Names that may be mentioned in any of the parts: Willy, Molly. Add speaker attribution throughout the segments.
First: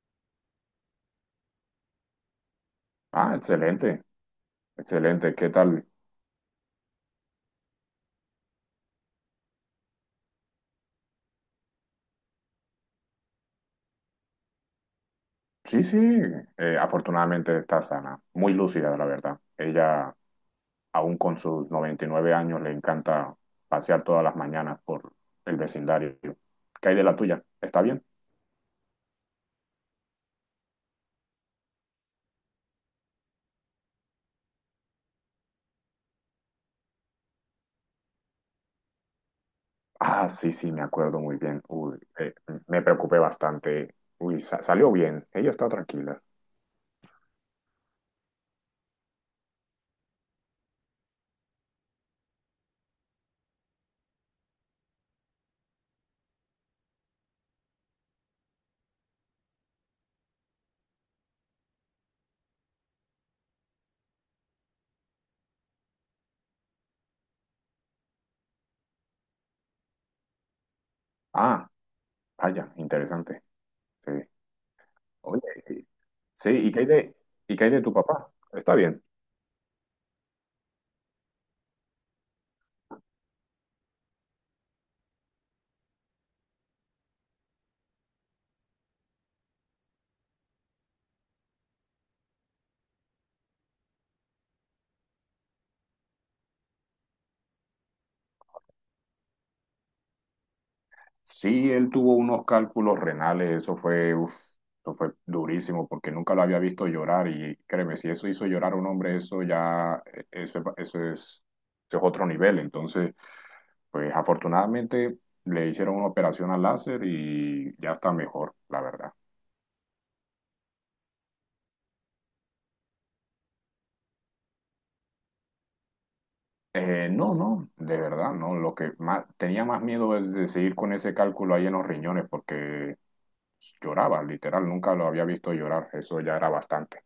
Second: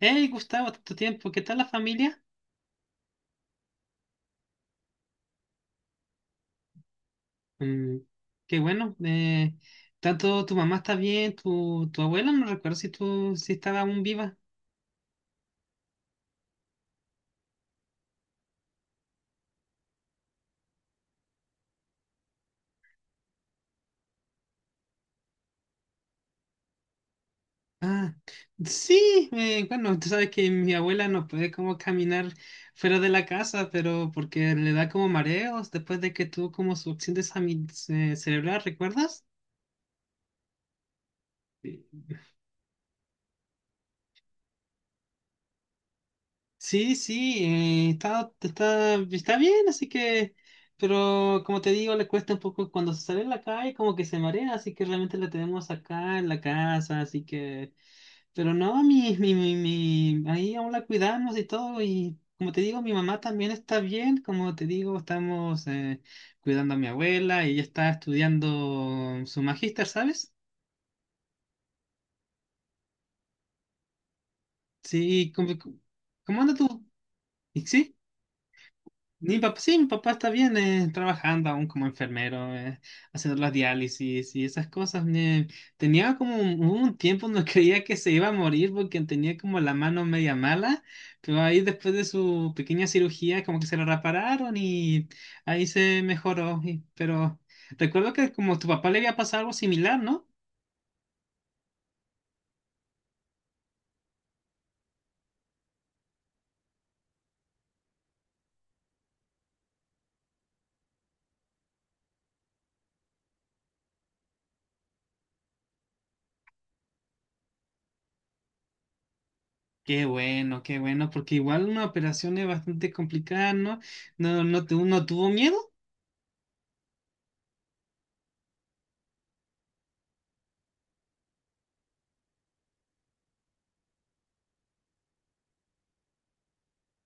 Speaker 1: Hey Gustavo, tanto tiempo, ¿qué tal la familia?
Speaker 2: Excelente, excelente. ¿Qué tal?
Speaker 1: Mm, Qué bueno. Tanto tu mamá está bien, tu abuela, no recuerdo si estaba aún viva.
Speaker 2: Sí, sí, afortunadamente está sana, muy lúcida, la verdad. Aún con sus 99 años, le encanta pasear todas las mañanas por el vecindario. ¿Qué hay de la tuya? ¿Está bien?
Speaker 1: Ah, sí, bueno, tú sabes que mi abuela no puede como caminar fuera de la casa, pero porque le da como mareos después de que tuvo como su accidente cerebral, ¿recuerdas?
Speaker 2: Ah, sí, sí, me acuerdo muy bien. Uy, me preocupé bastante. Uy, salió bien. Ella está tranquila.
Speaker 1: Sí, sí, está bien, así que, pero como te digo, le cuesta un poco cuando se sale a la calle, como que se marea, así que realmente la tenemos acá en la casa, así que, pero no, ahí aún la cuidamos y todo, y como te digo, mi mamá también está bien, como te digo, estamos cuidando a mi abuela y ella está estudiando su magíster, ¿sabes?
Speaker 2: Ah, vaya, interesante. Sí.
Speaker 1: Sí,
Speaker 2: Oye,
Speaker 1: cómo
Speaker 2: sí,
Speaker 1: anda tú?
Speaker 2: ¿y qué hay de tu
Speaker 1: ¿Sí?
Speaker 2: papá? Está bien.
Speaker 1: Mi papá, sí, mi papá está bien, trabajando aún como enfermero, haciendo las diálisis y esas cosas. Hubo un tiempo donde creía que se iba a morir porque tenía como la mano media mala, pero ahí después de su pequeña cirugía como que se la repararon y ahí se mejoró. Pero recuerdo que como tu papá le había pasado algo similar, ¿no?
Speaker 2: Sí, él tuvo unos cálculos renales, eso fue, uf, eso fue durísimo porque nunca lo había visto llorar y créeme, si eso hizo llorar a un hombre, eso es otro nivel. Entonces, pues afortunadamente le hicieron una operación al láser y ya está mejor, la verdad.
Speaker 1: Qué bueno, porque igual una operación es bastante complicada, ¿no? No, no, no tuvo miedo.
Speaker 2: No, no, de verdad, no. Lo que más tenía más miedo es de seguir con ese cálculo ahí en los riñones, porque lloraba, literal, nunca lo había visto llorar, eso ya era bastante.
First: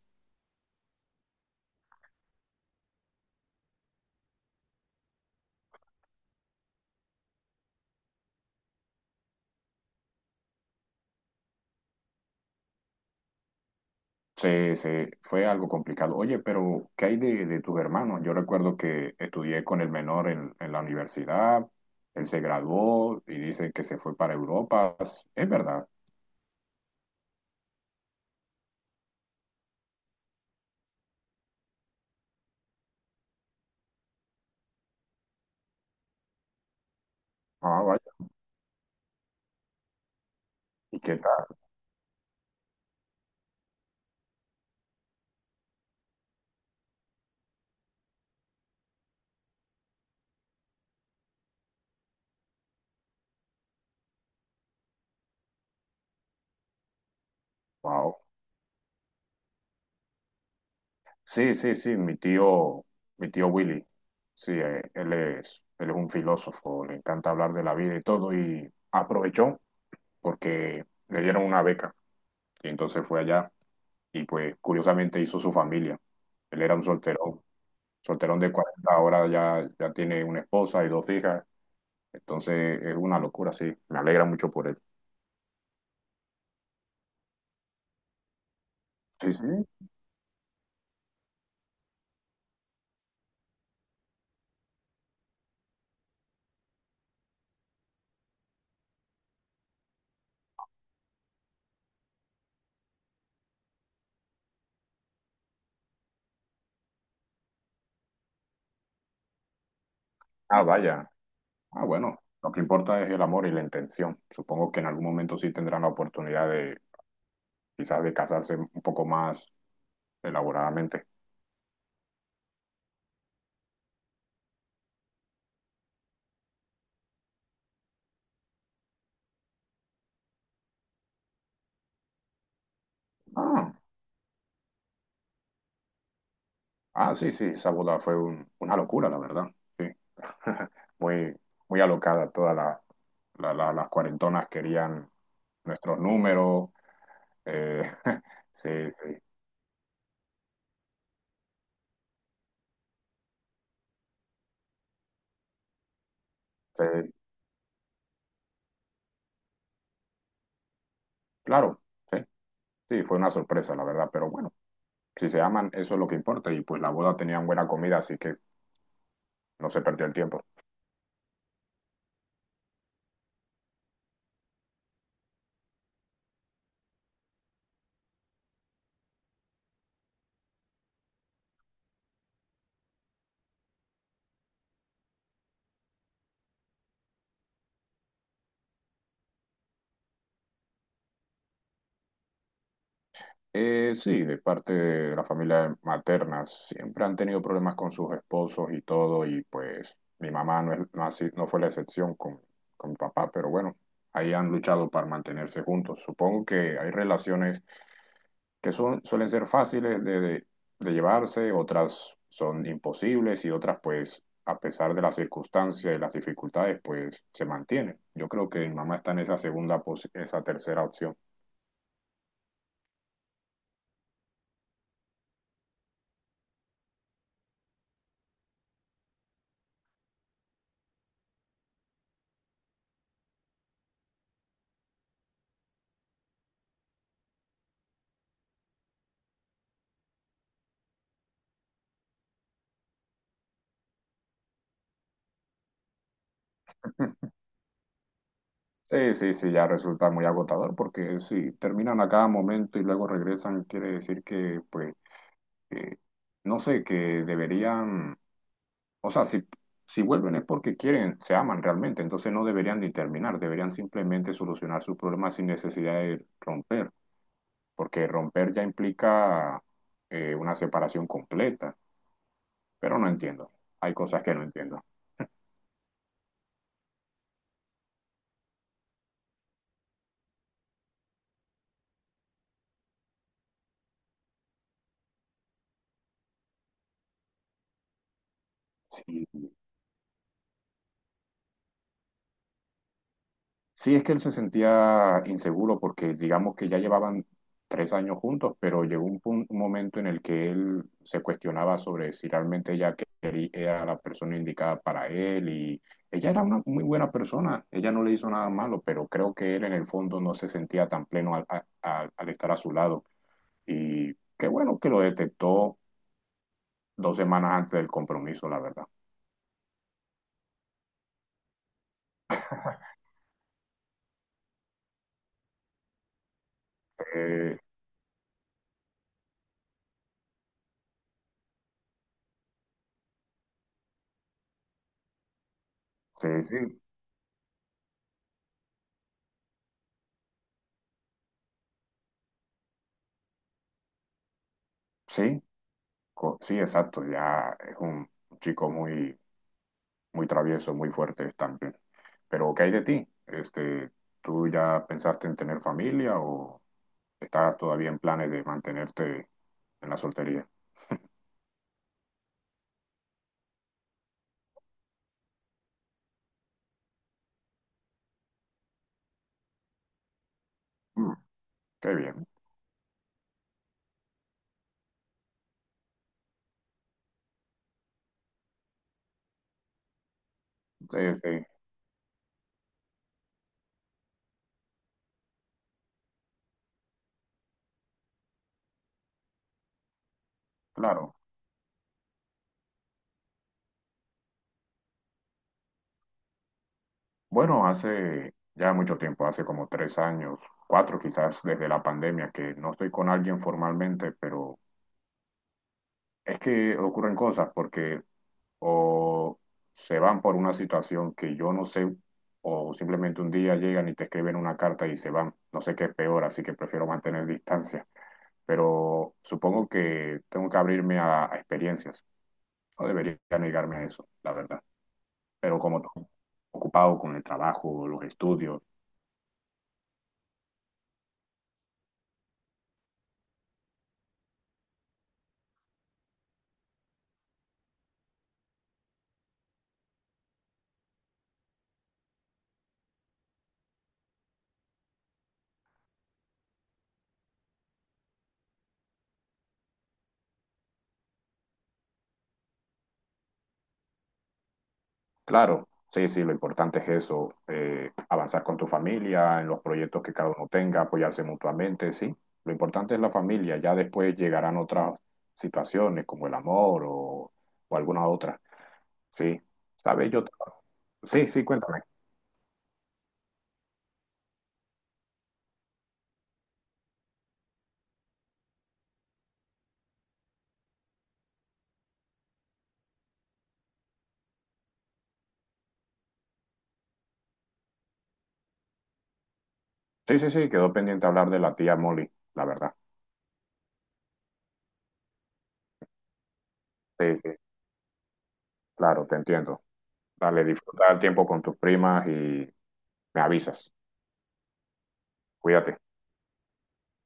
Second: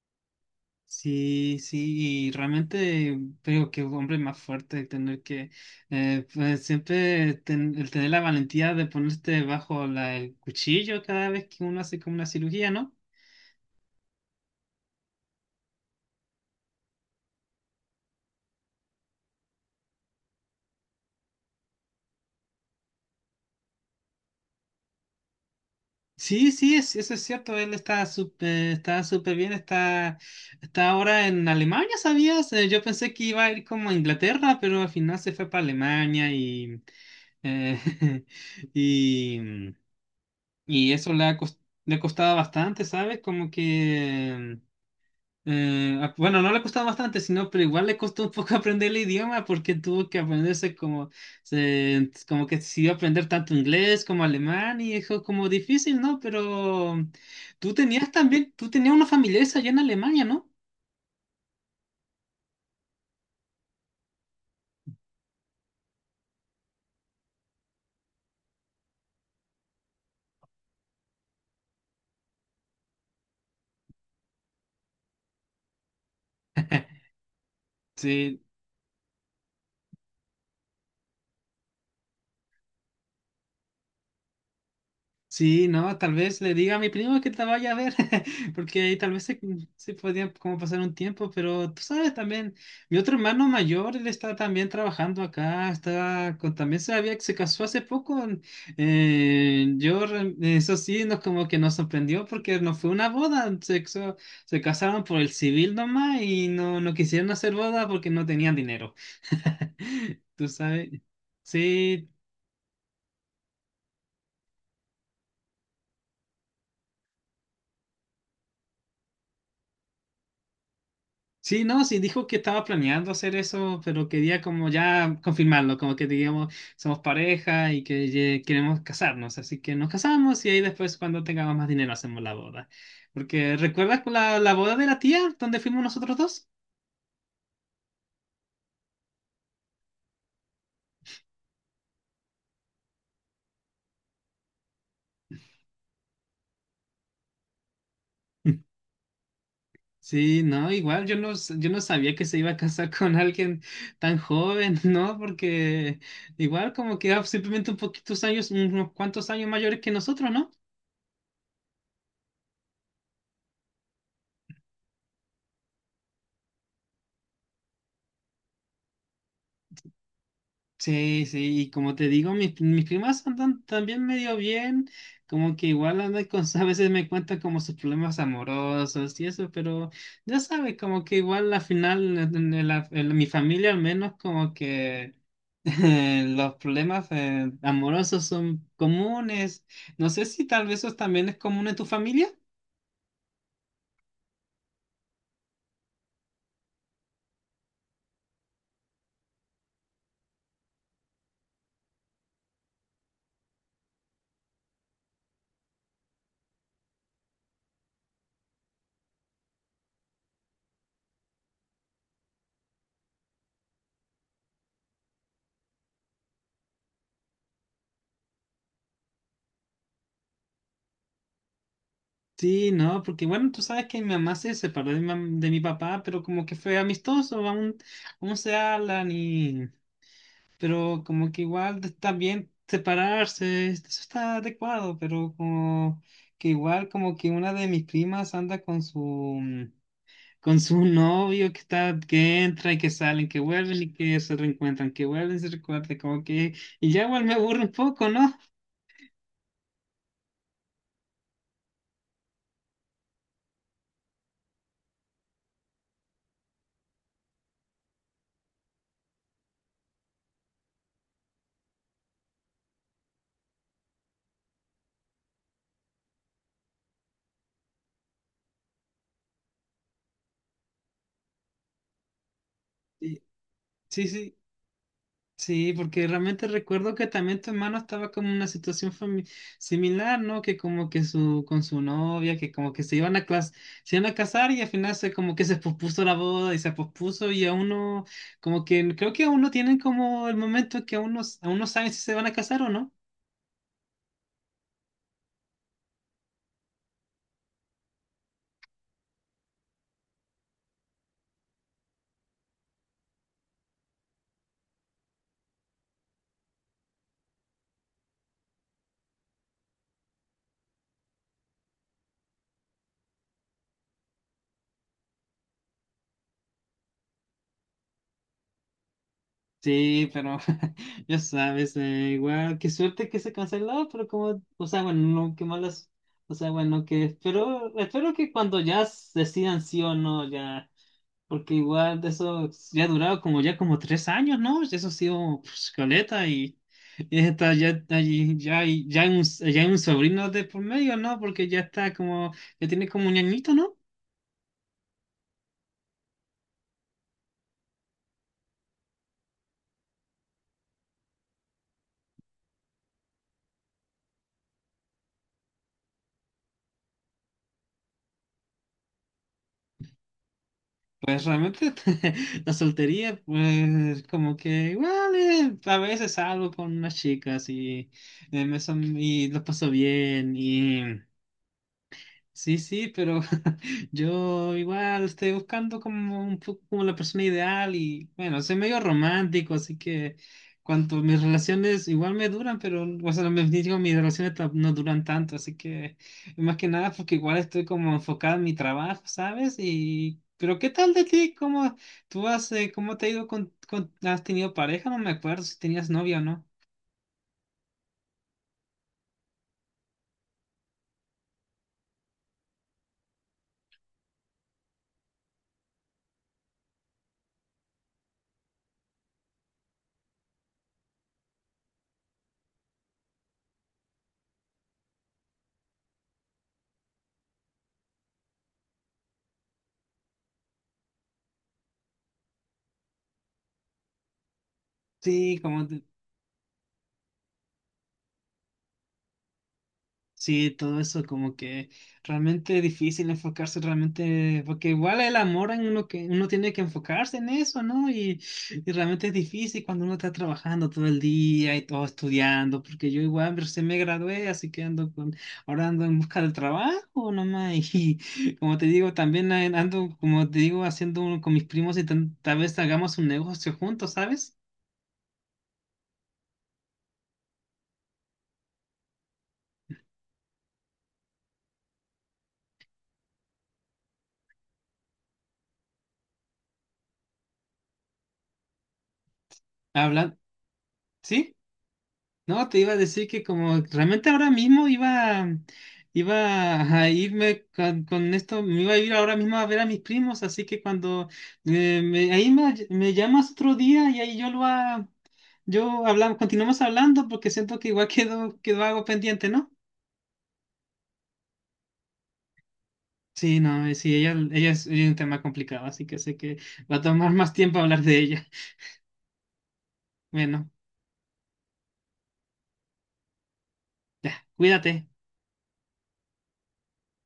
Speaker 1: Sí, sí, y realmente creo que un hombre más fuerte tener que pues siempre el tener la valentía de ponerte bajo el cuchillo cada vez que uno hace como una cirugía, ¿no?
Speaker 2: Se fue algo complicado. Oye, pero ¿de tus hermanos? Yo recuerdo que estudié con el menor en la universidad, él se graduó y dice que se fue para Europa. Es verdad.
Speaker 1: Sí, sí, eso es cierto, él está súper bien, está ahora en Alemania, ¿sabías? Yo pensé que iba a ir como a Inglaterra, pero al final se fue para Alemania. Eh,
Speaker 2: Ah, vaya.
Speaker 1: y Y
Speaker 2: ¿Y
Speaker 1: eso
Speaker 2: qué tal?
Speaker 1: le ha costado bastante, ¿sabes? Como que, bueno, no le costaba bastante, sino, pero igual le costó un poco aprender el idioma porque tuvo que aprenderse como, como que decidió aprender tanto inglés como alemán y dijo como difícil, ¿no? Pero tú tenías
Speaker 2: Wow.
Speaker 1: también, tú tenías una familia allá en Alemania, ¿no?
Speaker 2: Sí, sí, sí, mi tío Willy. Sí, él es un filósofo, le encanta hablar de la vida y todo, y aprovechó porque le dieron una beca. Y entonces fue allá y pues curiosamente hizo su familia. Él era un solterón, solterón
Speaker 1: Sí,
Speaker 2: de 40 ahora ya, ya tiene una esposa y dos hijas, entonces es una locura, sí, me alegra mucho por él.
Speaker 1: sí, no, tal vez le diga a mi primo que te vaya a ver, porque ahí tal vez
Speaker 2: Sí,
Speaker 1: se,
Speaker 2: sí.
Speaker 1: se podía como pasar un tiempo, pero tú sabes también, mi otro hermano mayor, él está también trabajando acá, está con, también se había, se casó hace poco, eso sí, nos como que nos sorprendió porque no fue una boda, se casaron por el civil nomás y no, no quisieron hacer boda porque no tenían dinero, tú
Speaker 2: Ah,
Speaker 1: sabes.
Speaker 2: vaya. Ah,
Speaker 1: Sí,
Speaker 2: bueno, lo que importa es el amor y la intención. Supongo que en algún momento sí tendrán la oportunidad de quizás de casarse un poco más elaboradamente.
Speaker 1: sí, no, sí, dijo que estaba planeando hacer eso, pero quería como ya confirmarlo, como que digamos, somos pareja y que queremos casarnos, así que nos casamos y ahí después cuando tengamos más dinero hacemos la boda. Porque
Speaker 2: Ah.
Speaker 1: ¿recuerdas la boda de la tía donde fuimos nosotros dos?
Speaker 2: Ah, sí, sí, esa boda fue una locura, la verdad. Sí. Muy, muy alocada. Todas la- la- la- Las cuarentonas querían nuestros números. Eh, sí, sí,
Speaker 1: Sí, no, igual yo no sabía que se iba a casar con alguien tan joven, ¿no? Porque igual como que
Speaker 2: sí,
Speaker 1: era simplemente un poquitos años, unos cuantos años mayores que nosotros, ¿no?
Speaker 2: claro, sí, sí, fue una sorpresa, la verdad. Pero bueno, si se aman, eso es lo que importa. Y pues la boda tenían buena comida, así que no se perdió el tiempo.
Speaker 1: Sí, sí, y como te digo, mis primas andan también medio bien, como que igual andan con, a veces me cuentan como sus problemas amorosos y eso, pero ya sabes, como que igual al final, en mi familia al menos, como que los problemas amorosos son comunes. No sé si tal vez eso también es común en tu familia.
Speaker 2: Sí, de parte de la familia materna, siempre han tenido problemas con sus esposos y todo, y pues mi mamá no, es- no, ha sido- no fue la excepción con mi papá, pero bueno, ahí han luchado para mantenerse juntos. Supongo que hay relaciones suelen ser fáciles de llevarse, otras son imposibles y otras pues a pesar de las circunstancias y las dificultades pues se mantienen. Yo creo que mi mamá está en esa tercera opción.
Speaker 1: Sí, no, porque bueno, tú sabes que mi mamá se separó de de mi papá, pero como que fue amistoso, aún se hablan. Y... Pero como que igual está bien separarse, eso está adecuado, pero como que igual como que una de mis primas anda con su novio que está, que entra y que salen, que vuelven y que se reencuentran, que vuelven y se recuerdan, como que. Y ya igual me aburre un poco, ¿no?
Speaker 2: Sí, sí, sí, ya resulta muy agotador porque si terminan a cada momento y luego regresan, quiere decir que, pues, que, no sé, que deberían, o sea, si, si vuelven es porque quieren, se aman realmente, entonces no deberían de terminar, deberían simplemente solucionar sus problemas sin necesidad de romper, porque romper ya implica una separación completa, pero no entiendo, hay
Speaker 1: Sí,
Speaker 2: cosas que
Speaker 1: sí,
Speaker 2: no entiendo.
Speaker 1: sí, porque realmente recuerdo que también tu hermano estaba como en una situación similar, ¿no? Que como que su, con su novia, que como que se iban a casar y al final se como que se pospuso la boda y se pospuso y aún no, como que creo que
Speaker 2: Sí.
Speaker 1: aún no tienen como el momento que aún no, aún no saben si se van a casar o no.
Speaker 2: Sí, es que él se sentía inseguro porque digamos que ya llevaban 3 años juntos, pero llegó un momento en el que él se cuestionaba sobre si realmente era la persona indicada para él y ella era una muy buena persona, ella no le hizo nada malo, pero creo que él en el fondo no se sentía tan pleno al estar a su lado y qué bueno que lo detectó 2 semanas antes del compromiso, la verdad.
Speaker 1: Sí, pero ya sabes, igual, qué suerte que se canceló, pero como, o sea, bueno, no, qué malas, o sea, bueno, que
Speaker 2: Eh,
Speaker 1: espero, espero que cuando ya decidan sí o no, ya. Porque igual de eso ya ha durado como ya como tres años, ¿no? Eso ha sido pues, caleta
Speaker 2: Sí, sí.
Speaker 1: y está ya, está ya, ya, ya hay un sobrino de por medio, ¿no? Porque ya está como, ya tiene como un añito, ¿no?
Speaker 2: Sí, sí, exacto, ya es un chico muy muy traviesos, muy fuertes también. Pero, ¿qué hay de ti? Este, ¿tú ya pensaste en tener familia o estás todavía en planes de mantenerte en la soltería?
Speaker 1: Pues realmente la soltería, pues como que igual a veces salgo con unas chicas y, y los paso bien y.
Speaker 2: Mm, qué bien.
Speaker 1: Sí, sí, pero yo igual estoy buscando como un poco como la persona ideal y bueno, soy medio romántico, así que cuanto
Speaker 2: Sí,
Speaker 1: mis
Speaker 2: sí,
Speaker 1: relaciones igual me duran, pero o sea, me digo, mis relaciones no duran tanto, así que más que nada porque igual estoy como enfocado en mi trabajo, ¿sabes? Y pero ¿qué tal de
Speaker 2: claro.
Speaker 1: ti? ¿Cómo tú has cómo te ha ido con, has tenido pareja? No me acuerdo si tenías novia o no.
Speaker 2: Bueno, hace ya mucho tiempo, hace como 3 años, cuatro quizás desde la pandemia, que no estoy con alguien formalmente, pero es que ocurren cosas porque o se van por una situación que yo no sé, o simplemente un día llegan y te escriben una carta y se van. No sé qué es peor, así que prefiero mantener distancia. Pero supongo que tengo que abrirme a experiencias. No debería negarme a eso, la verdad.
Speaker 1: Sí,
Speaker 2: Pero
Speaker 1: como
Speaker 2: como ocupado con el trabajo, los estudios,
Speaker 1: sí, todo eso como que realmente difícil enfocarse realmente, porque igual el amor en uno que uno tiene que enfocarse en eso, ¿no? Y realmente es difícil cuando uno está trabajando todo el día y todo estudiando, porque yo igual recién me gradué, así que ando con, ahora ando en busca del trabajo nomás, y como te digo, también ando, como te digo, haciendo con mis primos y tal vez hagamos un negocio juntos, ¿sabes?
Speaker 2: claro, sí, sí, lo importante es eso, avanzar con tu familia, en los proyectos que cada uno tenga, apoyarse mutuamente, sí. Lo importante es la familia, ya después llegarán otras situaciones como el amor o alguna otra. Sí, ¿sabes?
Speaker 1: Hablan,
Speaker 2: Yo... Sí,
Speaker 1: ¿sí?
Speaker 2: sí, cuéntame.
Speaker 1: No, te iba a decir que como realmente ahora mismo iba, iba a irme con, esto, me iba a ir ahora mismo a ver a mis primos, así que cuando ahí me llamas otro día y ahí yo hablamos, continuamos hablando porque siento que igual quedó, quedó algo pendiente, ¿no?
Speaker 2: Sí, sí, sí, quedó pendiente hablar de la tía Molly, la verdad.
Speaker 1: Sí, no, sí, ella es un tema complicado, así que sé que va a
Speaker 2: Sí,
Speaker 1: tomar
Speaker 2: sí,
Speaker 1: más tiempo hablar de ella.
Speaker 2: claro, te entiendo. Dale,
Speaker 1: Bueno,
Speaker 2: disfruta el tiempo con tus primas y me avisas.
Speaker 1: ya, cuídate.
Speaker 2: Cuídate.